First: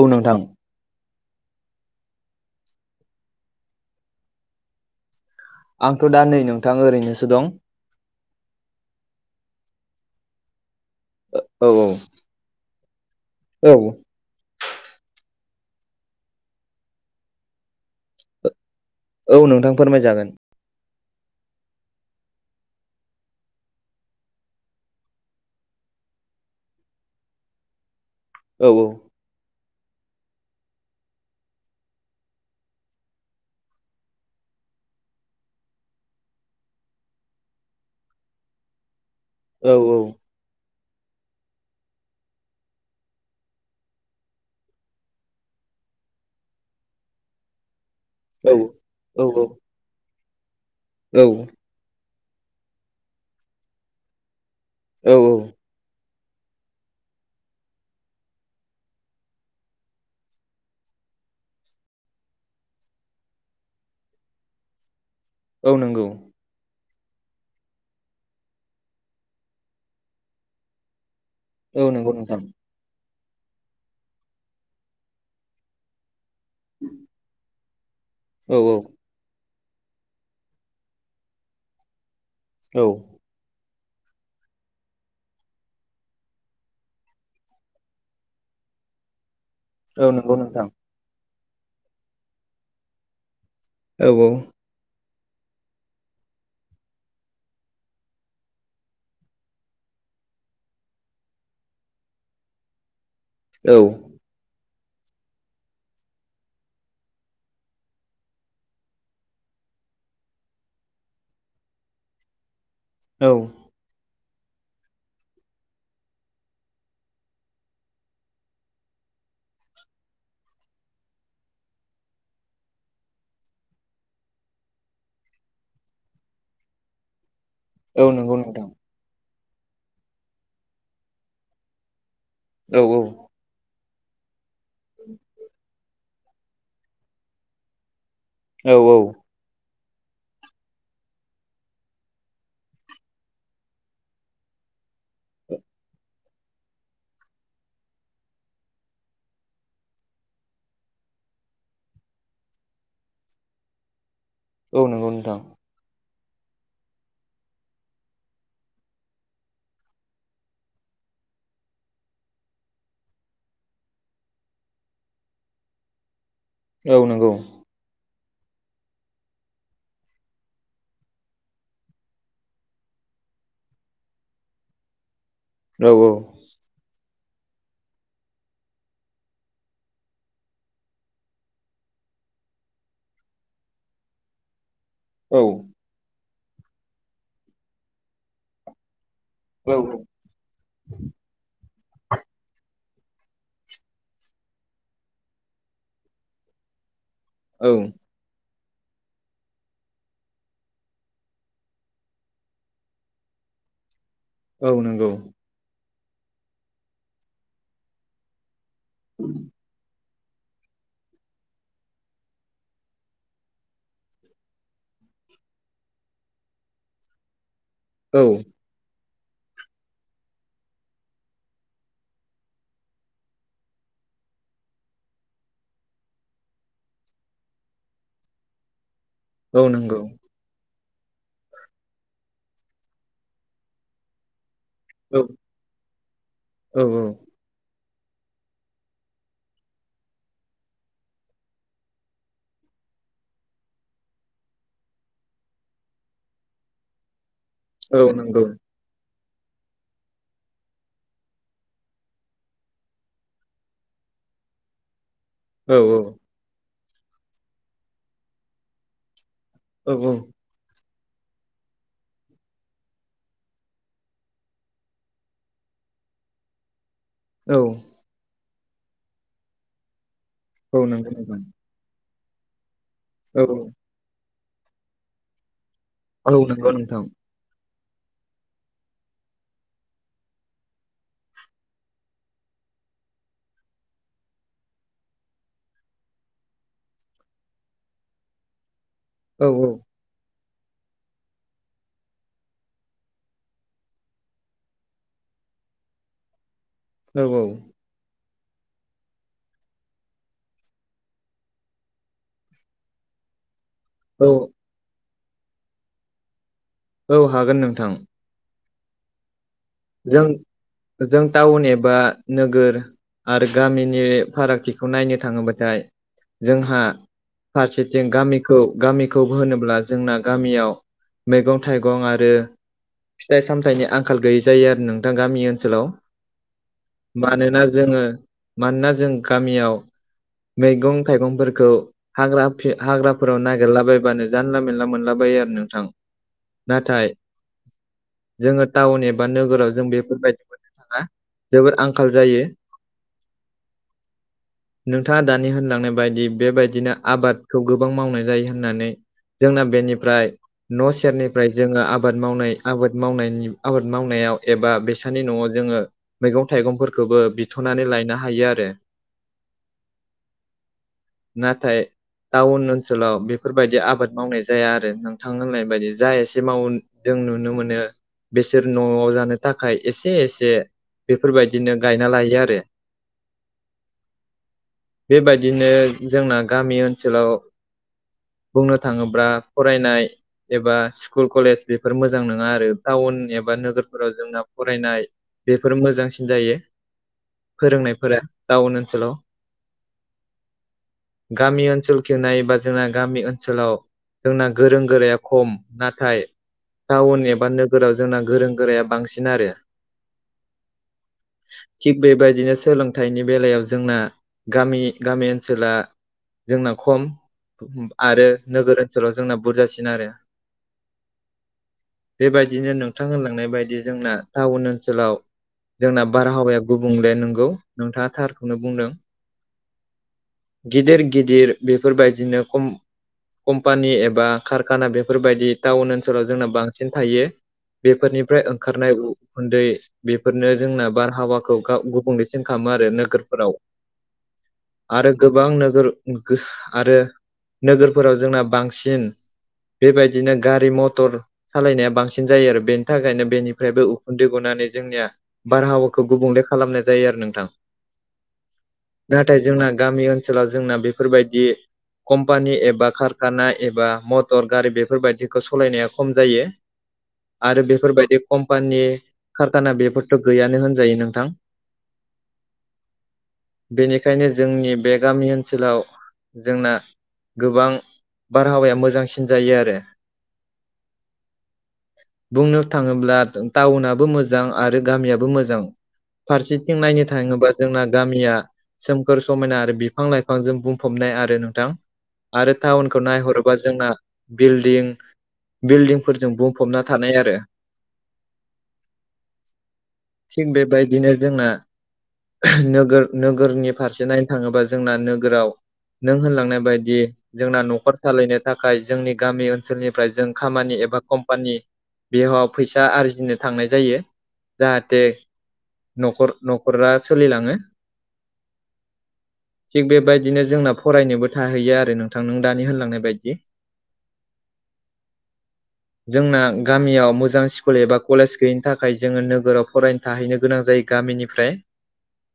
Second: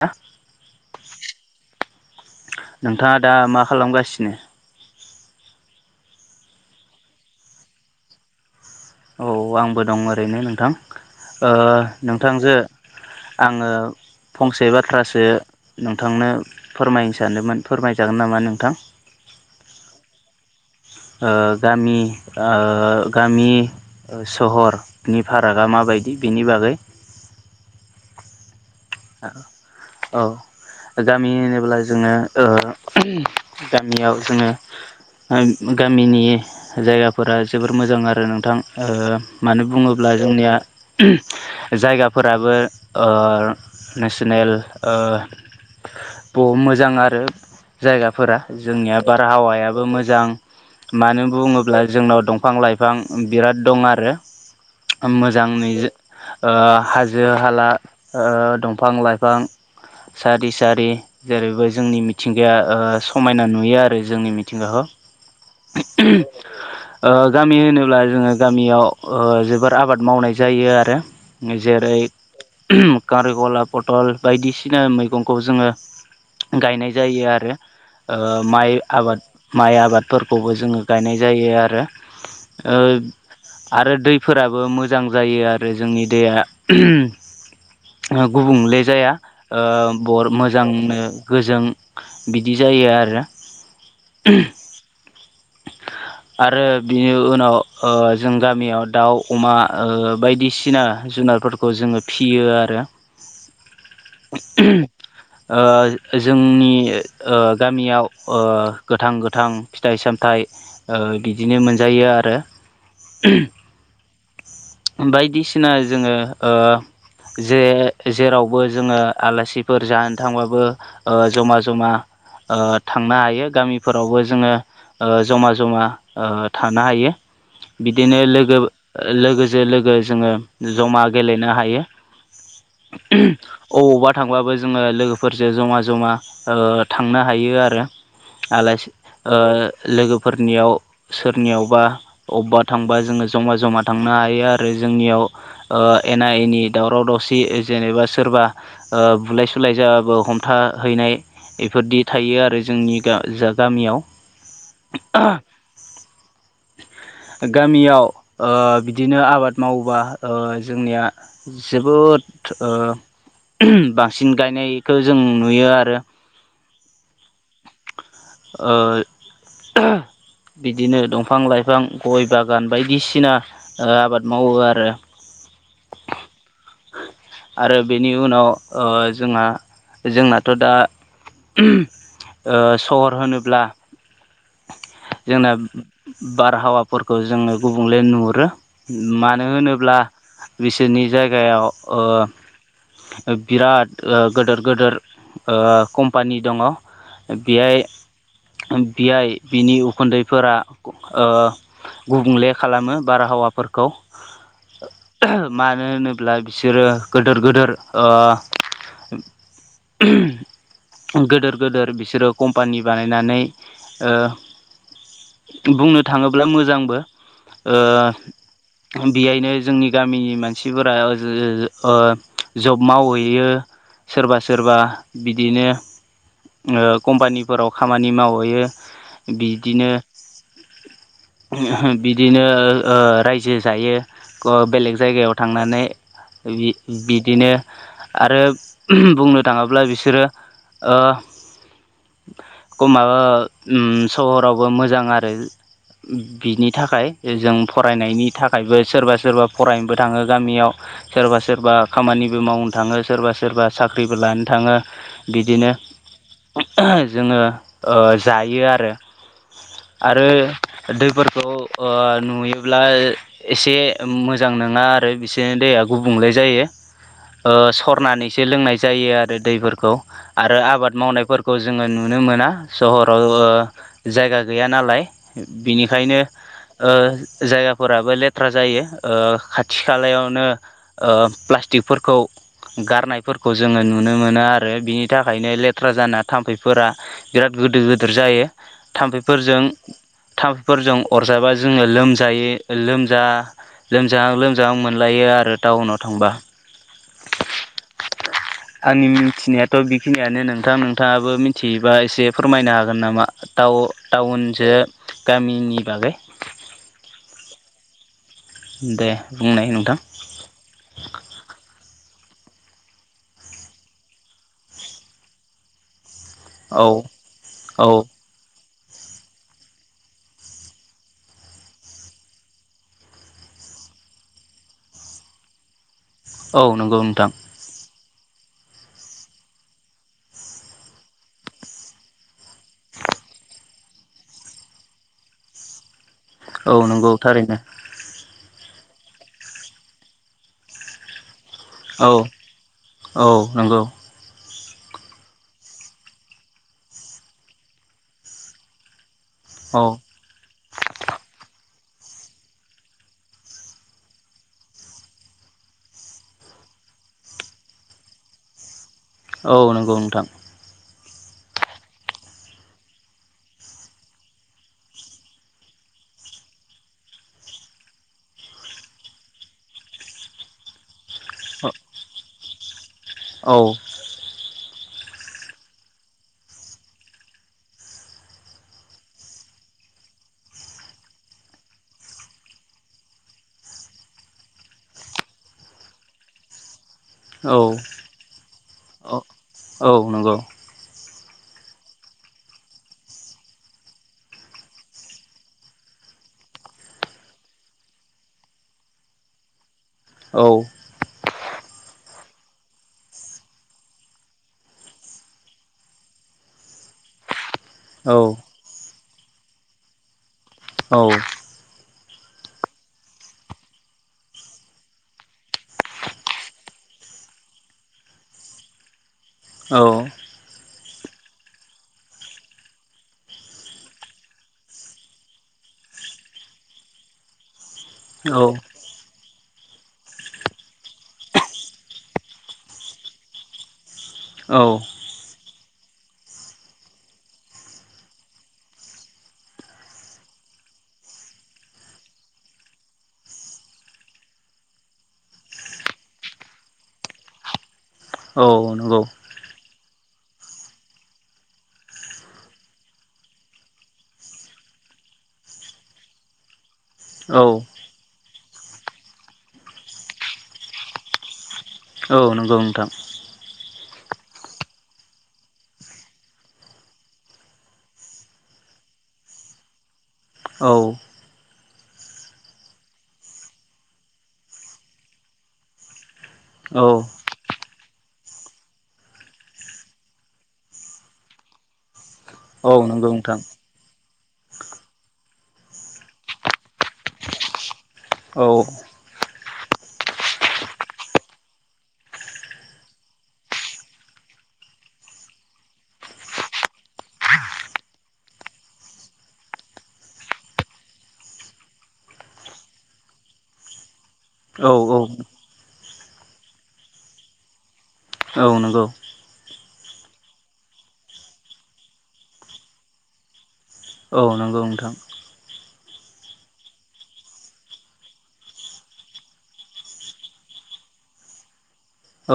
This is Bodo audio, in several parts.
औ नोंथां नोंथाङा दा मा खालामगासिनो? आंथ' दा नै नोंथां ओरैनोसो दं औ आंबो दं ओरैनो नोंथां ओ औ औ नोंथांजों आङो औ फंसे बाथ्रासो नोंथांनो फोरमायनो सानोमोन फोरमायजागोन नामा नोंथां औ नोंथां फोरमाय जागोन ओ गामि ओ गामि सहरनि फारागा माबायदि बेनि बागै औ औ औ गामि होनोब्ला जोंङो गामियाव जोंङो गामिनि जायगाफोरा जोबोर मोजां आरो नोंथां मानो औ बुंङोब्ला जोंनिया जायगाफोराबो नेसनेल ओ ब मोजां आरो जायगाफोरा औ जोंनिया औ बारहावायाबो मोजां मानो औ बुंङोब्ला जोंनाव दंफां लाइफां बिराद दं आरो औ मोजांङै हाजो हाला दंफां लाइफां सारि सारि जेरैबो जोंनि मिथिंगाया समायना नुयो आरो जोंनि मिथिंगाखौ औ नंगौ [inaudible] ओ गामि होनोब्ला जोंङो गामियाव जोबोर आबाद मावनाय जायो आरो औ जेरै नंगौ नोंथां कारिखला पटल बायदिसिना मैगंखौ जोंङो गायनाय जायो आरो औ माइ औ आबाद माइ आबादफोरखौबो जोंङो गायनाय जायो आरो औ आरो दैफोराबो मोजां जायो आरो जोंनि दैया गुबुंले जाया औ बर नंगौ नोंथां मोजांनो गोजों बिदि जायो आरो औ आरो बिनि उनाव जों गामियाव दाउ अमा बायदिसिना जुनारफोरखौ जोंङो फियो आरो औ [inaudible] जोंनि गामियाव गोथां गोथां फिथाइ सामथाइ बिदिनो मोनजायो आरो औ बायदिसिना जोंङो जे जेरावबो जोंङो आलासिफोर जानो थांबाबो जमा जमा ओ थांनो हायो गामिफोरावबो जोंङो जमा जमा थानो हायो। औ बिदिनो नंगौ लोगो नोंथां लोगोजों लोगो जोंङो जमा गेलेनो हायो औ औ बबावबा थांब्लाबो जोंङों लोगोफोरजों जमा जमा थांनो हायो आरो औ आलासि लोगोफोरनियाव सोरनियावबा अबेबा थांबा जोंङो जमा जमा थांनो हायो आरो जोंनियाव एना एनि दावराव दावसि जेनेबा सोरबा बुलाय सुलाय जाबाबो हमथाहैनाय इफोरदि थायो आरो जोंनि जा गामियाव औ नंगौ नोंथां न गामियाव बिदिनो आबाद मावोबा जोंनिया जोबोद बांसिन गायनायखौ जों नुयो आरो र्औ नंगौ ओ बिदिनो दंफां लाइफां गय बागान बायदिसिना आबाद मावो आरो औ औ [unintelligible] आरो बेनि उनाव ओ जोंहा जोंनाथ दा ओ सहर होनोब्ला औ जोंना बारहावाफोरखौ जोङो गुबुंले नुहुरो मानो औ होनोब्ला बिसोरनि जायगायाव ओ बिराद ओ गोदोर गोदोर ओ कम्पानि दङ बियाय औ बेयाय बिनि उखुन्दैफोरा ओ गुबुंले खालामो बारहावाफोरखौ। औ नंगौ। मानो होनोब्ला बिसोरो गोदोर गोदोर ओ गोदोर गोदोर बिसोरो कम्पानि बानायनानै ओ बुंनो थाङोब्ला मोजांबो ओ औ बेयायनो जोंनि गामिनि मानसिफोरा ओ जब मावहैयो सोरबा सोरबा बिदिनो ओ कम्पानिफोराव खामानि मावो। बोयो औ बिदिनो नंगौ बिदिनो ओ रायजो जायो ग बेलेग औ जायगायाव थांनानै बि औ बिदिनो आरो बुंनो थाङोब्ला बिसोरो ओ [unintelligible] ओ उम सहरावबो मोजां आरो बिनि थाखाय जे जों औ फरायनायनि नंगौ थाखायबो सोरबा सोरबा फरायनोबो थाङो गामियाव सोरबा सोरबा खामानिबो मावनो थाङो सोरबा सोरबा साख्रिबो लानो थाङो। बिदिनो औ औ जोङो ओ जायो आरो। औ आरो दैफोरखौ ओ नुयोब्ला एसे मोजां नङा आरो बिसोरनि दैया गुबुंले जायो। औ सरनानैसो लोंनाय जायो आरो दैफोरखौ आरो औ आबाद नंगौ नोंथां मावनायफोरखौ जोङो नुनो मोना सहराव औ औ जायगा ओ गैया नालाय। बिनिखायनो औ नंगौ ओ नोंथां जायगाफोराबो लेथ्रा जायो ओ खाथि खालायावनो ऐ प्लास्टिकफोरखौ गारनायफोरखौ जोङो नुनो मोनो आरो बिनि थाखायनो लेथ्रा जाना थाम्फैफोरा बिराद गोदोर गोदोर जायो औ थाम्फैफोरजों थामफैफोरजों अरजाबा जोङो लोमजायो लोमजा लोमजाहां लोमजाहां मोनलायो आरो टाउनाव थांबा। औ औ [inaudible] आंनि मिथिनायाथ बेखिनियानो नोंथां नोंथाङाबो मिथिबा एसे फोरमायनो हागोन नामा? टाव टाउनजों गामिनि बागै। औ हागोन नोंथां। दे बुंनाय नोंथां। जों जों टाउन एबा नोगोर आरो गामिनि फारागथिखौ नायनो थाङोबाथाय जोंहा औ औ फारसेथिं गामि खौ गामिखौ होनोब्ला जोंना गामियाव मैगं थाइगं आरो फिथाइ सामथाइनि आंखाल गैयि जायो आरो नोंथां गामि ओनसोलाव औ नंगौ नोंथां मानोना जोङो मानोना जों गामियाव मैगं थाइगंफोरखौ हाग्राफे हाग्राफोराव नागिरलाबायबानो जानला मेनला मोनलाबायो आरो नोंथां। औ नाथाय नंगौ थारैनो‌ जोङो टाउन एबा नोगोराव जों बेफोरबायदि मोननो थाङा। जोबोर औ आंखाल जायो औ नंगौ नोंथाङा दानि होनलांनाय बायदि बेबायदिनो आबादखौ गोबां मावनाय जायो होननानै जोंना औ बेनिफ्राय न' सेरनिफ्राय जोङो आबाद मावनाय आबाद मावनायनि आबाद मावनायाव एबा बेसानि न'आव जोङो मैगं थाइगंफोरखौबो बिथ'नानै लायनो हायो आरो औ नंगौ नोंथां नाथाय टाउन ओनसोलाव बेफोरबायदि आबाद मावनाय जाया आरो नोंथां होननाय बायदि जा एसे मावो जों नुनो मोनो। बिसोर न'आव जानो थाखाय एसे एसे बेफोरबायदिनो गायना लायो आरो औ बेबायदिनो जोंना गामि ओनसोलाव बुंनो थाङोब्ला फरायनाय एबा स्कुल कलेज बेफोर मोजां नङा आरो टाउन एबा बा नोगोरफोराव जोंना फरायनाय बेफोर मोजांसिन जायो। औ फोरोंनायफोरा टाउन ओनसोलाव औ नंगौ गामि ओनसोलखौ नायोबा जोंना गामि ओनसोलाव जोंना गोरों गोराया खम नाथाय टाउन एबा नोगोराव जोंना गोरों गोराया बांसिन आरो औ थिग बेबायदिनो सोलोंथाइनि बेलायाव जोंना गामि गामि ओनसोला जोंना खम औ आरो नोगोर ओनसोलाव जोंना बुरजासिन आरो औ बेबायदिनो नोंथां होनलांनाय बायदि जोंना टाउन ओनसोलाव जोंना बारहावाया गुबुंले नंगौ नोंथाङा थारखौनो बुंदों। औ गिदिर गिदिर बेफोरबायदिनो खम कम्पानि एबा कारखाना बेफोरबायाददि टाउन ओनसोलाव जोंना बांसिन थायो बेफोरनिफ्राय ओंखारनाय उखुन्दै बेफोरनो जोंना बारहावाखौ गुबुंलेसिन खालामो आरो नोगोरफोराव औ आरो गोबां नोगोर आरो नोगोरफोराव जोंना बांसिन बेबायदिनो गारि मथर सालायनाया बांसिन जायो आरो बेनि थाखायनो बेनिफ्रायबो उखुन्दै गनानै जोंनिया बारहावाखौ गुबुंले खालामनाय जायो आरो नोंथां औ नंगौ। नाथाय जोंना गामि ओनसोलाव जोंना बेफोरबायदि कम्पानि एबा कारखाना एबा मटर गारि बेफोरबायायदिखौ सालायनाया खम जायो औ आरो बेफोरबायदि कम्पानि कारखाना बेफोरथ' गैयानो होनजायो नोंथां औ नंगौ नोंथां बेनिखायनो जोंनि बे गामि ओनसोलाव जोंना गोबां बारहावाया मोजांसिन जायो आरो। औ बुंनो थाङोब्ला टाउनाबो मोजां आरो गामियाबो मोजां फारसेथिं औ नायनो थाङोबा जोंना गामिया सोमखोर समायना आरो बिफां लाइफांजों बुंफबनाय आरो नोंथां आरो औ टाउनखौ नंगौ नोंथां नायहरोबा जोंना बिल्डिं बिल्डिंफोरजों बो हबना थानाय आरो औ थिग बेबायदिनो जोंना नोगोर नोगोरनि फारसे नायनो थाङोबा जोंना नोगोराव नों होनलांनाय बायदि जोंना न'खर सालायनो थाखाय जोंनि गामि ओनसोलनिफ्राय जों खामानि एबाम बेयाव फैसा आरजिनो थांनाय जायो औ औ जाहाथे नख न'खरा सोलिलाङो औ नंगौ। थिग बेबायदिनो जोंना फरायनोबो थाहैयो आरो नोंथां नों दानि होनलांनाय बायदि औ नंगौ नोंथां। जोंना गामियाव मोजां स्कुल एबा कलेज गैयिनि थाखाय जोङो नोगोराव फरायनो थाहैनो गोनां जायो गामिनिफ्राय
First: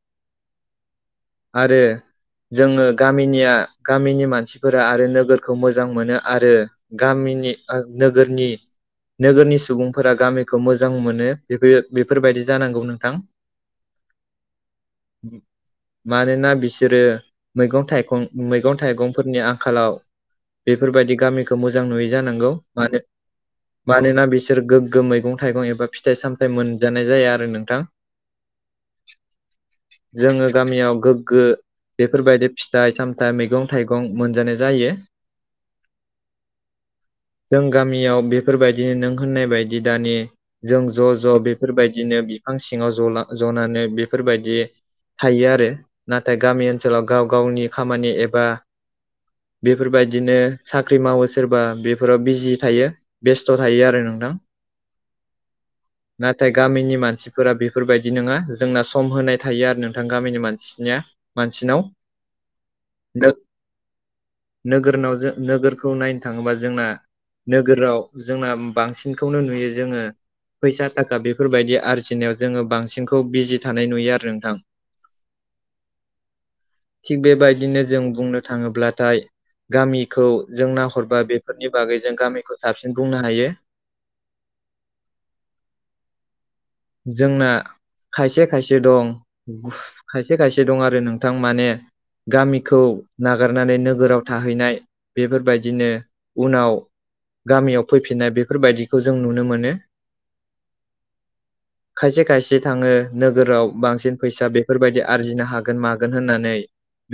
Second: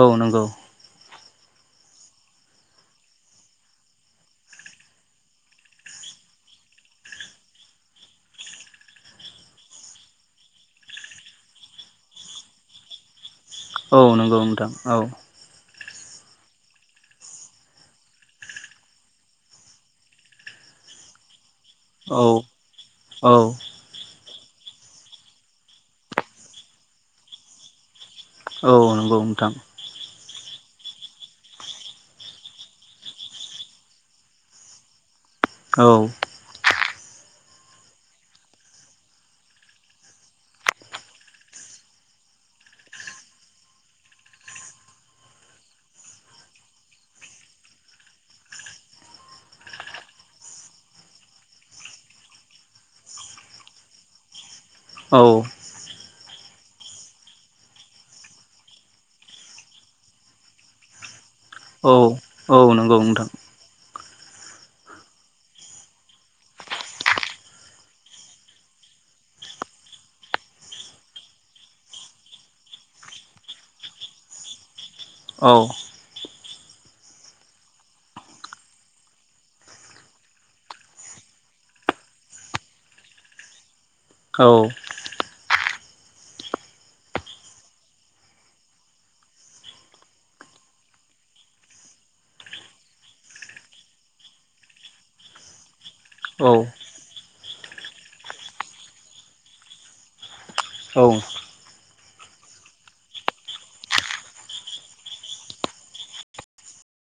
औ नंगौ। आरो। जोङो गामिनिया गामिनि मानसिफोरा आरो नोगोरखौ मोजां मोनो आरो गामिनि नोगोरनि नोगोरनि सुबुंफोरा गामिखौ मोजां मोनो बेफोर बेफोरबायदि जानांगौ नोंथां। औ नंगौ नोंथां औ। मानोना बिसोरो मैगं थाइगं मैगं थाइगंफोरनि आंखालाव बेफोरबायदि गामिखौ मोजां नुयै औ जानांगौ मानो औ। मानोना बिसोर गोग्गो मैगं थाइगं एबा फिथाइ सामथायाइ मोनजानाय जाया आरो नोंथां। औ नंगौ नोंथां। जोङो गामियाव गोग्गो। बेफोरबायदि फिथाइ सामथाइ मैगं थाइगं मोनजानाय जायो। औ। जों गामियाव बेफोरबायदि नों होननाय बायदि दानि जों ज' ज' बेफोरबायदिनो बिफां सिङाव जला जनानै बेफोरबायदि। थायो आरो नाथाय गामि ओनसोलाव गाव गावनि खामानि एबा बेफोरबायदिनो साख्रि मावो सोरबा बेफोराव बिजि थायो बेस्थ' थायो आरो नोंथां। औ। नाथाय गामिनि मानसिफोरा बेफोरबायदि नङा जोंना सम होनाय थायो आरो नोंथां गामिनि मानसिनिया। मानसिनाव औ औ नंगौ। नोंथां नोगोराव नोगोरखौ नायनो थाङोबा जोंना नोगोराव जोंना बांसिनखौनो नुयो जोङो फैसा थाखा बेफोरबायदि आरजिनायाव जोङो बांसिनखौ बिजि थानाय नुयो आरो नोंथां। औ। थिग बेबायदिनो जों बुंनो थाङोब्लाथाय गामिखौ जों नाहरबा बेफोरनि बागै जों गामिखौ साबसिन बुंनो हायो। औ। जोंना खायसे खायसे दं खायसे खायसे दं आरो नोंथां माने गामिखौ नागारनानै नोगोराव थाहैनाय बेफोरबायदिनो औ उनाव गामियाव फैफिननाय बेफोरबायदिखौ जों नुनो मोनो। औ। खायसे खायसे थाङो नोगोराव बांसिन फैसा बेफोरबायदि आरजिनो हागोन मागोन होननानै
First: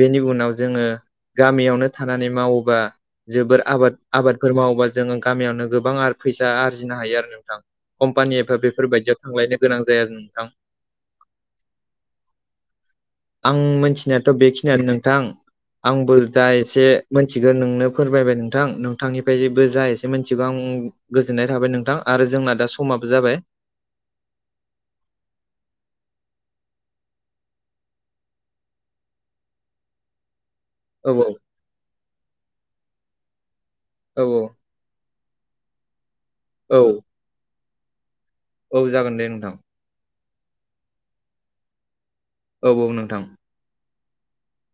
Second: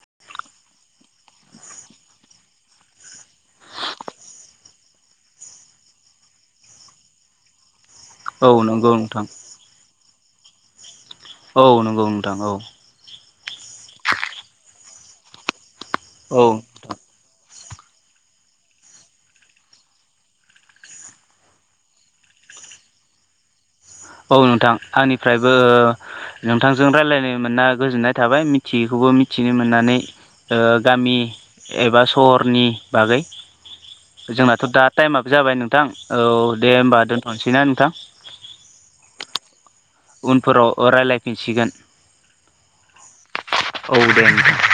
बेनि उनाव जोङो गामियावनो थानानै मावोबा जोबोर आबाद आबादफोर मावोबा जोङो गामियावनो गोबां फैसा आरजिनो हायो आरो नोंथां कम्पानि औ नंगौ एफा नोंथां बेफोरबायायदियाव थांलायनो गोनां जाया नोंथां। औ नंगौ नोंथां औ आं मिथिनायाथ' बेखिनियानो नोंथां आंबो औ जा एसे मिथिगोन नोंनो फोरमायबाय नोंथां नोंथांनिफ्राय जेबो जा एसे मिथिगौ आं गोजोननाय थाबाय नोंथां आरो जोंना दा समाबो जाबाय। औ नोंथां आंनिफ्रायबो नोंथांजों रायज्लायनो मोना गोजोननाय थाबाय मिथियैखौबो मिथिनो मोननानै औ गामि एबा सहरनि बागै औ जोंनाथ' दा टाइमाबो जाबाय नोंथां औ दे औ होमबा दोनथ'सैना नोंथां? औ जागोन दे नोंथां उनफोराव राय्लायफिनसिगोन। औ औ नोंथां औ दे दे